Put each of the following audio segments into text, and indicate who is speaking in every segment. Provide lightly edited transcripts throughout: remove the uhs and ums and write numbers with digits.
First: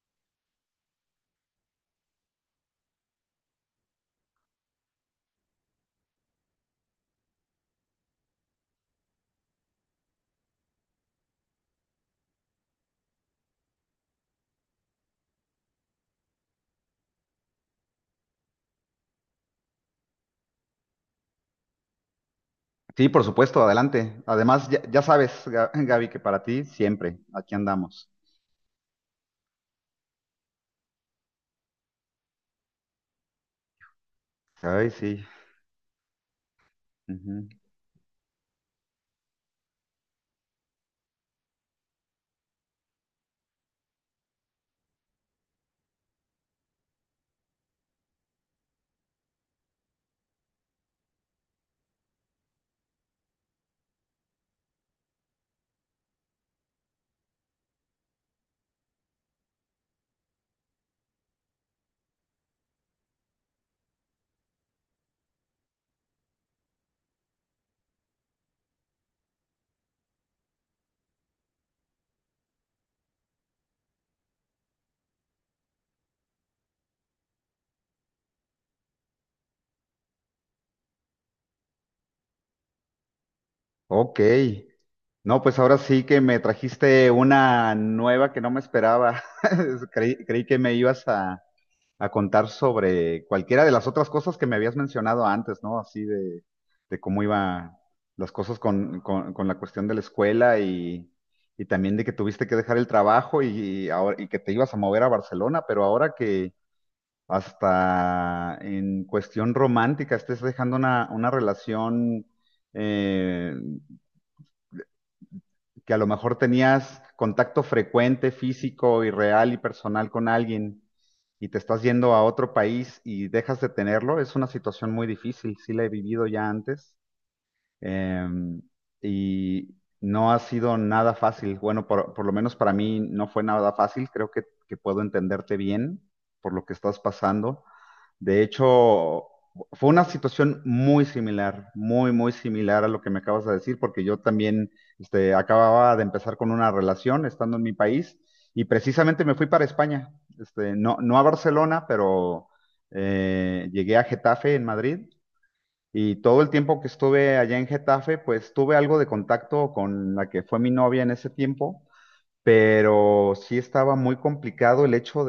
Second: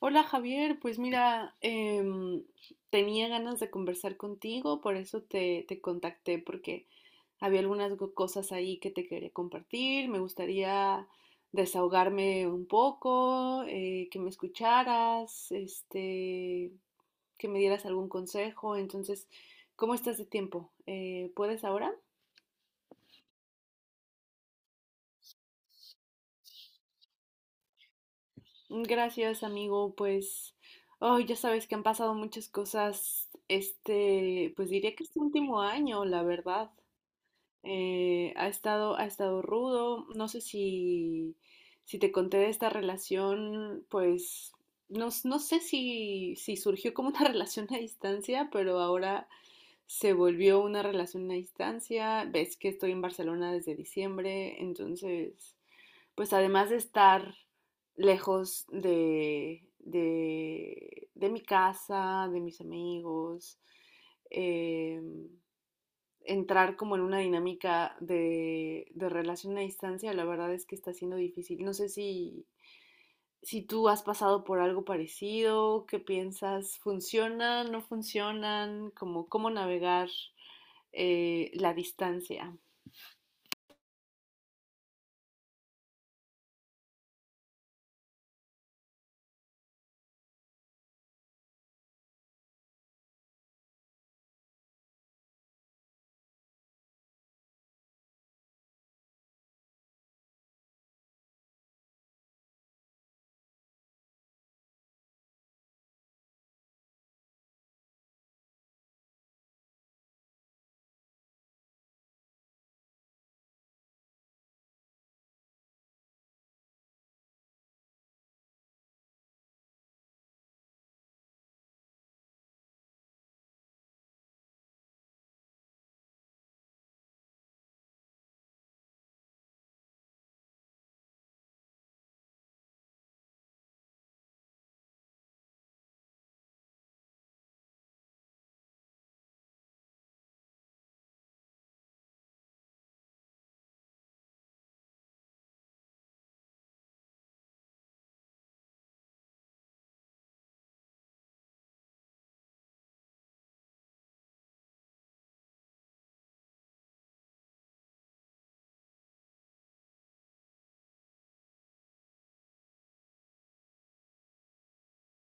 Speaker 1: Hola Javier, pues mira, tenía ganas de conversar contigo, por eso te contacté, porque había algunas cosas ahí que te quería compartir, me gustaría desahogarme un poco, que me escucharas, que me dieras algún consejo, entonces, ¿cómo estás de tiempo? ¿Puedes ahora?
Speaker 2: Sí, por supuesto, adelante. Además, ya sabes, Gaby, que para ti siempre, aquí andamos.
Speaker 1: Gracias, amigo. Pues, oh, ya sabes que han pasado muchas cosas este, pues
Speaker 2: Ay,
Speaker 1: diría que este
Speaker 2: sí.
Speaker 1: último año, la verdad.
Speaker 2: Ujú.
Speaker 1: Ha estado rudo. No sé si te conté de esta relación, pues, no, no sé si surgió como una relación a distancia, pero ahora se volvió una relación a distancia. Ves que estoy en Barcelona desde diciembre, entonces pues además de estar lejos de mi casa, de mis amigos, eh, entrar como en una dinámica de relación a distancia, la verdad es que está siendo difícil. No sé si, si tú has pasado por algo parecido, qué piensas, funcionan, no funcionan, como cómo navegar la distancia.
Speaker 2: Ok. No, pues ahora sí que me trajiste una nueva que no me esperaba. Creí que me ibas a contar sobre cualquiera de las otras cosas que me habías mencionado antes, ¿no? Así de cómo iban las cosas con la cuestión de la escuela y también de que tuviste que dejar el trabajo y, ahora, y que te ibas a mover a Barcelona, pero ahora que hasta en cuestión romántica, estés dejando una relación eh, que a lo mejor tenías contacto frecuente, físico y real y personal con alguien y te estás yendo a otro país y dejas de tenerlo, es una situación muy difícil, sí la he vivido ya antes eh, y no ha sido nada fácil. Bueno, por lo menos para mí no fue nada fácil, creo que puedo entenderte bien por lo que estás pasando. De hecho, fue una situación muy similar, muy, muy similar a lo que me acabas de decir, porque yo también acababa de empezar con una relación estando en mi país y precisamente me fui para España. No, no a Barcelona, pero llegué a Getafe en Madrid y todo el tiempo que estuve allá en Getafe, pues tuve algo de contacto con la que fue mi novia en ese tiempo, pero sí estaba muy complicado el hecho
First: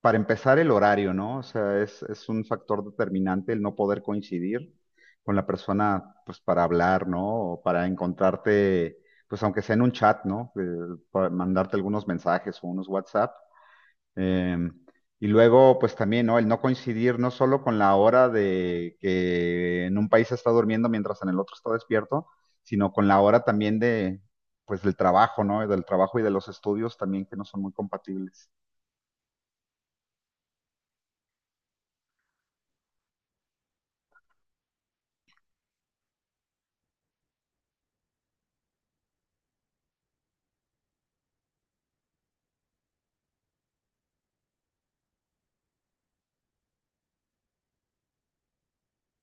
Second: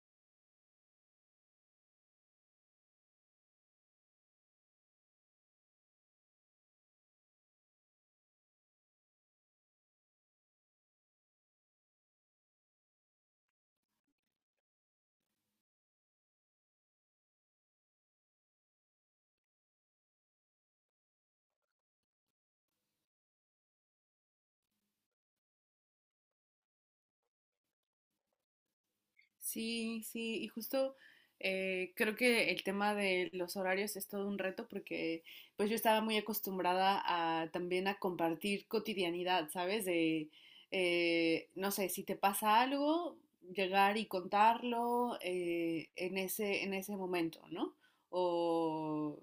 Speaker 2: para empezar, el horario, ¿no? O sea, es un factor determinante el no poder coincidir con la persona, pues, para hablar, ¿no? O para encontrarte, pues, aunque sea en un chat, ¿no? Para mandarte algunos mensajes o unos WhatsApp. Em, y luego, pues, también, ¿no? El no coincidir no solo con la hora de que en un país está durmiendo mientras en el otro está despierto, sino con la hora también de, pues, del trabajo, ¿no? Del trabajo y de los estudios también que no son muy compatibles.
Speaker 1: Sí, sí, y justo creo que el tema de los horarios es todo un reto porque pues yo estaba muy acostumbrada a también a compartir cotidianidad, ¿sabes? De, no sé, si te pasa algo, llegar y contarlo en ese momento, ¿no? O,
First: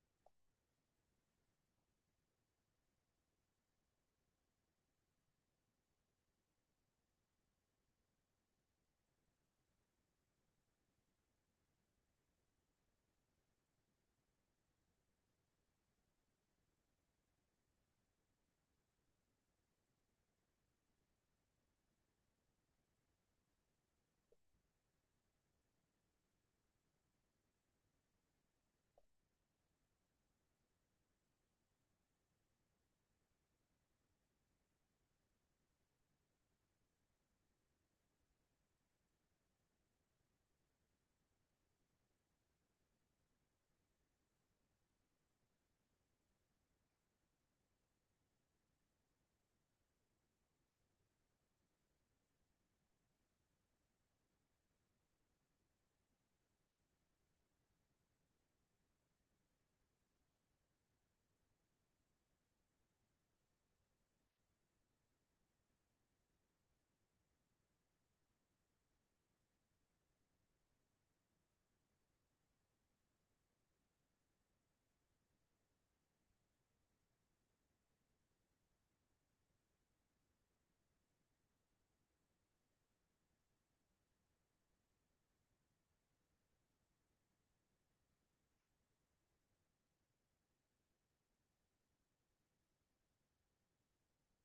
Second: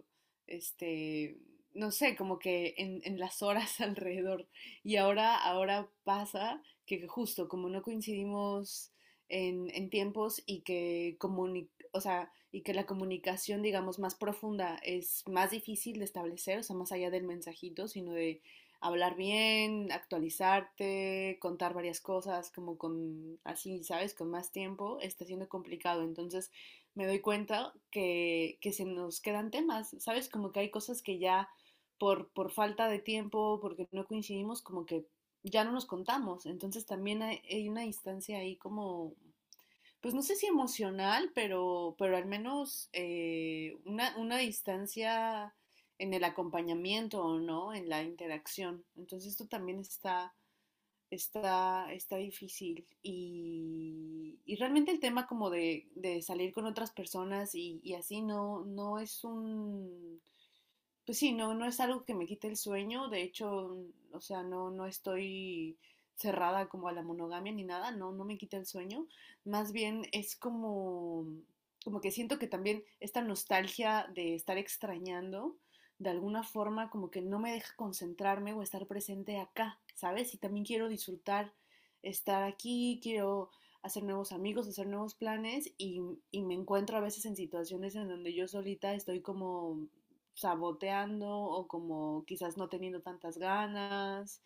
Speaker 1: este, no sé, como que en las horas alrededor. Y ahora pasa que justo como no coincidimos en tiempos y que, comuni o sea, y que la comunicación, digamos, más profunda es más difícil de establecer, o sea, más allá del mensajito, sino de hablar bien, actualizarte, contar varias cosas, como con, así, ¿sabes? Con más tiempo, está siendo complicado. Entonces, me doy cuenta que se nos quedan temas, ¿sabes? Como que hay cosas que ya por falta de tiempo, porque no coincidimos, como que ya no nos contamos. Entonces, también hay una distancia ahí como pues no sé si emocional, pero al menos una distancia en el acompañamiento o no, en la interacción. Entonces esto también está difícil. Y realmente el tema como de salir con otras personas y así no, no es un pues sí, no, no es algo que me quite el sueño, de hecho, o sea, no, no estoy cerrada como a la monogamia ni nada, no, no me quita el sueño, más bien es como, como que siento que también esta nostalgia de estar extrañando, de alguna forma como que no me deja concentrarme o estar presente acá, ¿sabes? Y también quiero disfrutar estar aquí, quiero hacer nuevos amigos, hacer nuevos planes y me encuentro a veces en situaciones en donde yo solita estoy como saboteando o como quizás no teniendo tantas ganas.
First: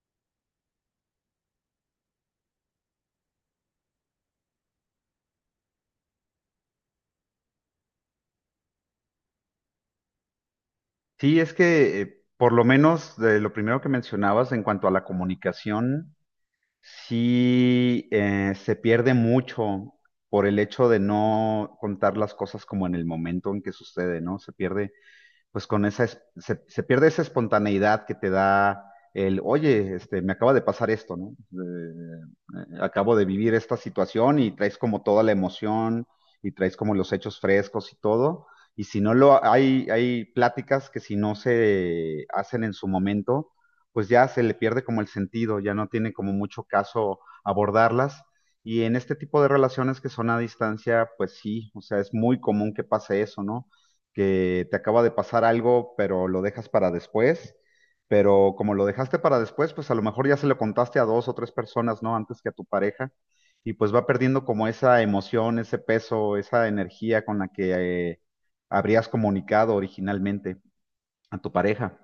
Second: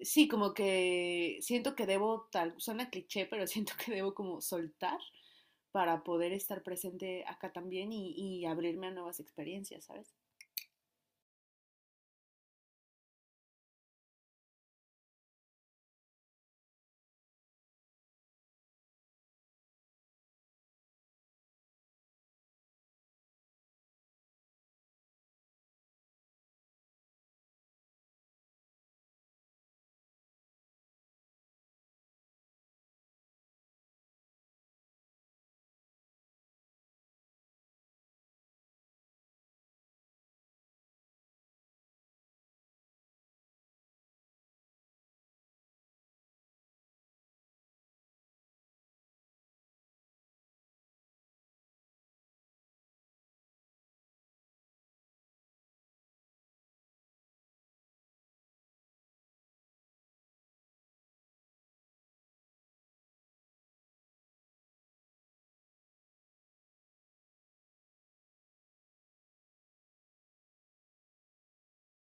Speaker 1: Sí, como que siento que debo, tal, suena cliché, pero siento que debo como soltar para poder estar presente acá también y abrirme a nuevas experiencias, ¿sabes?
Speaker 2: Sí, es que por lo menos de lo primero que mencionabas en cuanto a la comunicación, sí se pierde mucho por el hecho de no contar las cosas como en el momento en que sucede, ¿no? Se pierde pues con esa, se pierde esa espontaneidad que te da el, oye, me acaba de pasar esto, ¿no? Acabo de vivir esta situación y traes como toda la emoción y traes como los hechos frescos y todo. Y si no hay pláticas que si no se hacen en su momento, pues ya se le pierde como el sentido, ya no tiene como mucho caso abordarlas. Y en este tipo de relaciones que son a distancia, pues sí, o sea, es muy común que pase eso, ¿no? Que te acaba de pasar algo, pero lo dejas para después. Pero como lo dejaste para después, pues a lo mejor ya se lo contaste a dos o tres personas, ¿no? Antes que a tu pareja. Y pues va perdiendo como esa emoción, ese peso, esa energía con la que habrías comunicado originalmente a tu pareja.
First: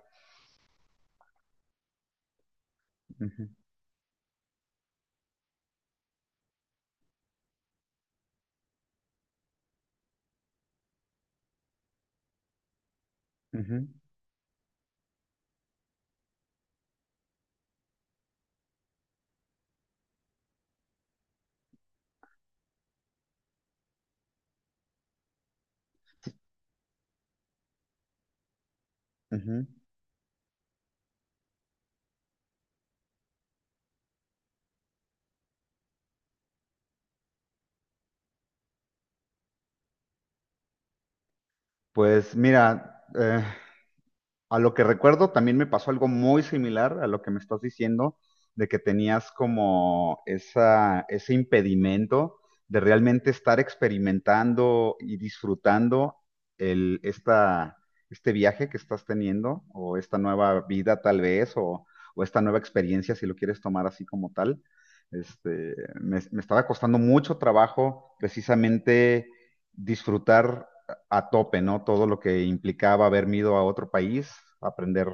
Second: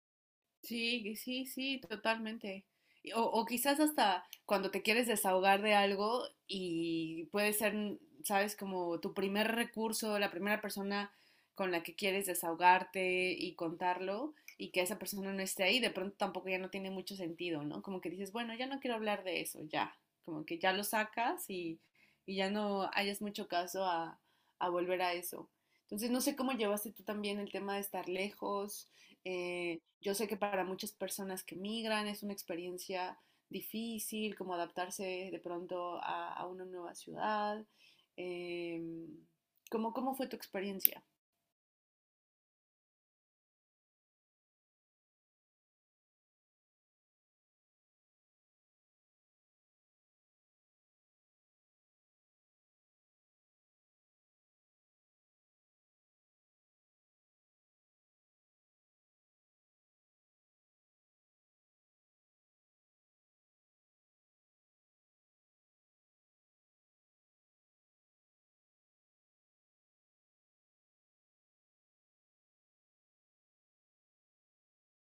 Speaker 1: Sí, sí, sí, totalmente. Y- O, o
Speaker 2: Ujú,
Speaker 1: quizás hasta cuando te quieres desahogar de algo y puede ser, mm, sabes, como tu primer recurso, la primera persona con la que quieres desahogarte y
Speaker 2: ujú,
Speaker 1: contarlo y que esa persona no esté ahí, de pronto tampoco ya no tiene mucho sentido, ¿no? Como que dices, bueno, ya no quiero hablar de eso, ya, como que ya lo sacas y ya no hayas mucho caso a volver a eso. Entonces, no sé cómo llevaste tú también el tema de estar lejos
Speaker 2: ujú.
Speaker 1: yo sé que para muchas personas que migran es una experiencia difícil, como adaptarse de pronto a una nueva ciudad. Eh, ¿Cómo fue tu experiencia?
Speaker 2: Pues mira, a lo que recuerdo, también me pasó algo muy similar a lo que me estás diciendo, de que tenías como ese impedimento de realmente estar experimentando y disfrutando el, esta, este viaje que estás teniendo, o esta nueva vida tal vez, o, esta nueva experiencia, si lo quieres tomar así como tal. Este, me estaba costando mucho trabajo precisamente disfrutar a tope, ¿no? Todo lo que implicaba haberme ido a otro país, aprender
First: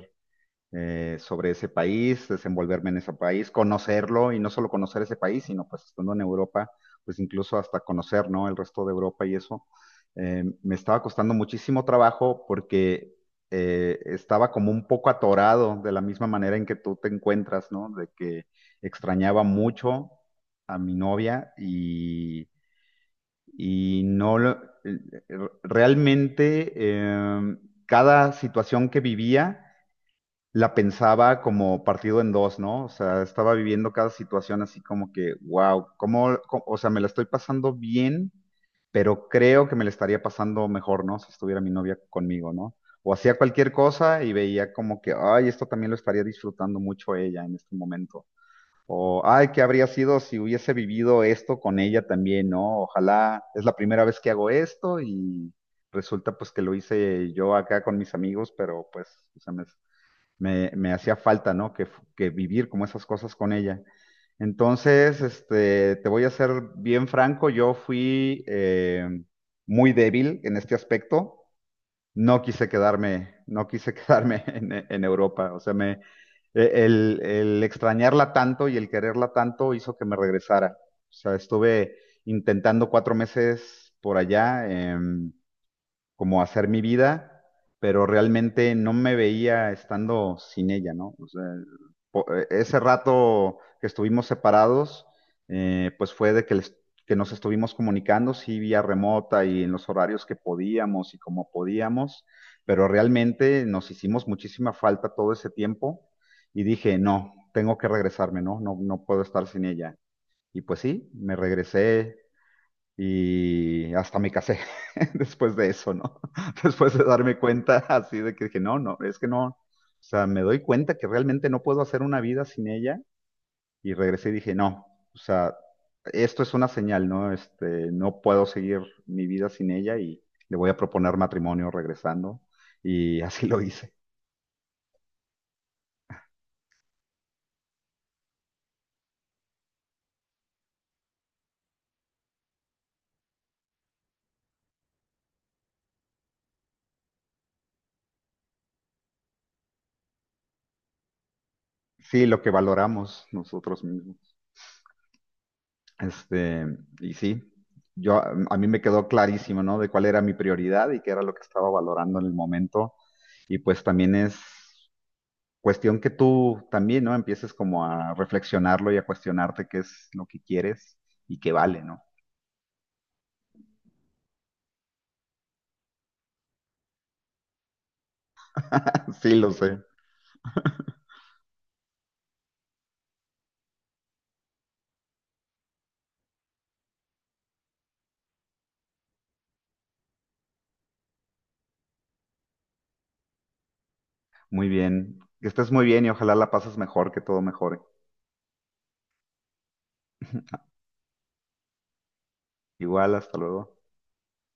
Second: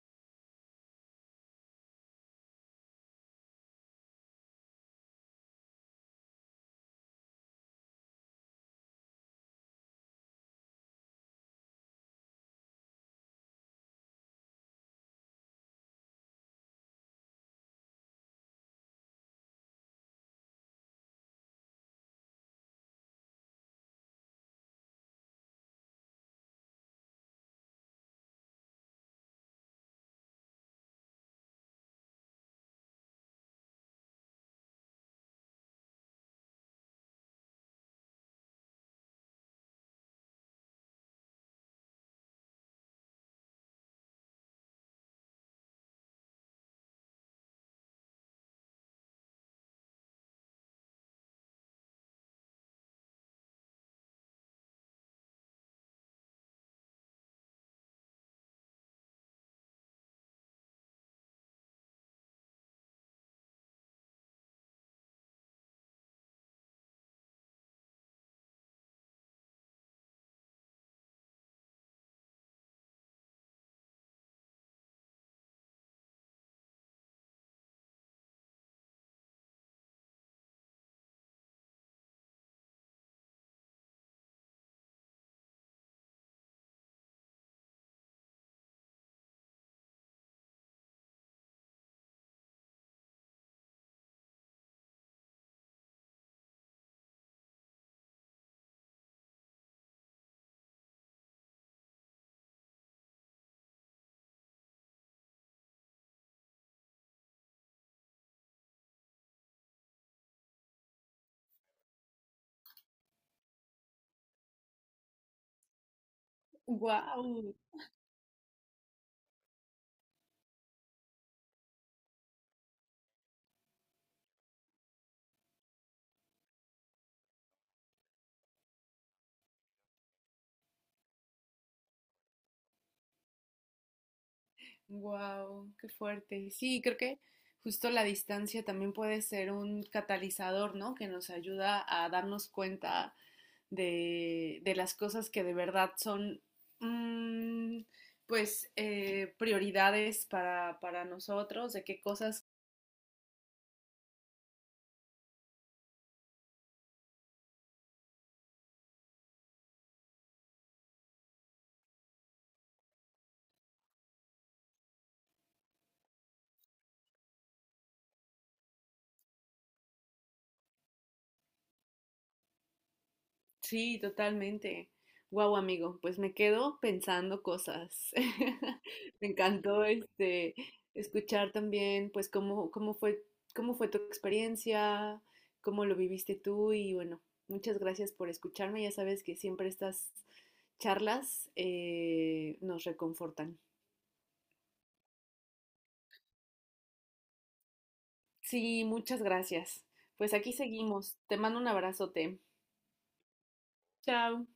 Speaker 2: sobre ese país, desenvolverme en ese país, conocerlo y no solo conocer ese país, sino pues estando en Europa, pues incluso hasta conocer, ¿no? El resto de Europa y eso. Me estaba costando muchísimo trabajo porque estaba como un poco atorado de la misma manera en que tú te encuentras, ¿no? De que extrañaba mucho a mi novia y no, realmente cada situación que vivía la pensaba como partido en dos, ¿no? O sea, estaba viviendo cada situación así como que, wow, o sea, me la estoy pasando bien, pero creo que me la estaría pasando mejor, ¿no? Si estuviera mi novia conmigo, ¿no? O hacía cualquier cosa y veía como que, ay, esto también lo estaría disfrutando mucho ella en este momento. O, ay, ¿qué habría sido si hubiese vivido esto con ella también, no? Ojalá es la primera vez que hago esto y resulta pues que lo hice yo acá con mis amigos, pero pues o sea, me hacía falta, ¿no? Que vivir como esas cosas con ella. Entonces, te voy a ser bien franco, yo fui muy débil en este aspecto, no quise quedarme en Europa. O sea, el extrañarla tanto y el quererla tanto hizo que me regresara. O sea, estuve intentando 4 meses por allá. Como hacer mi vida, pero realmente no me veía estando sin ella, ¿no? O sea, ese rato que estuvimos separados, pues fue de que, que nos estuvimos comunicando, sí, vía remota y en los horarios que podíamos y como podíamos, pero realmente nos hicimos muchísima falta todo ese tiempo y dije, no, tengo que regresarme, ¿no? No, no puedo estar sin ella. Y pues sí, me regresé y hasta me casé después de eso, ¿no? Después de darme
Speaker 1: Wow,
Speaker 2: cuenta así de que dije, no, no, es que no. O sea, me doy cuenta que realmente no puedo hacer una vida sin ella. Y regresé y dije, no, o sea, esto es una señal, ¿no? No puedo seguir mi vida sin ella y le voy a proponer matrimonio regresando. Y así lo hice.
Speaker 1: Wow, qué fuerte. Sí, creo que justo la distancia también puede ser un catalizador, ¿no? Que nos ayuda a darnos cuenta de las cosas que de verdad son, mm, pues, prioridades para nosotros, de qué
Speaker 2: Sí, lo
Speaker 1: cosas.
Speaker 2: que valoramos nosotros mismos. Este, y sí, yo a mí me quedó clarísimo, ¿no? De cuál era mi prioridad y qué era lo que estaba valorando en el momento. Y pues también es cuestión que tú también, ¿no? Empieces como a reflexionarlo y a cuestionarte qué es lo que quieres y qué vale, ¿no?
Speaker 1: Sí, totalmente. Guau, amigo, pues me quedo pensando cosas. Me
Speaker 2: Sí, lo sé.
Speaker 1: encantó este escuchar también pues cómo fue tu experiencia, cómo lo viviste tú y bueno, muchas gracias por escucharme. Ya sabes que siempre estas charlas nos reconfortan.
Speaker 2: Muy bien. Que estés muy bien y ojalá la pases mejor, que todo mejore.
Speaker 1: Sí, muchas gracias. Pues aquí seguimos. Te mando un abrazote.
Speaker 2: Igual, hasta luego.
Speaker 1: Chao.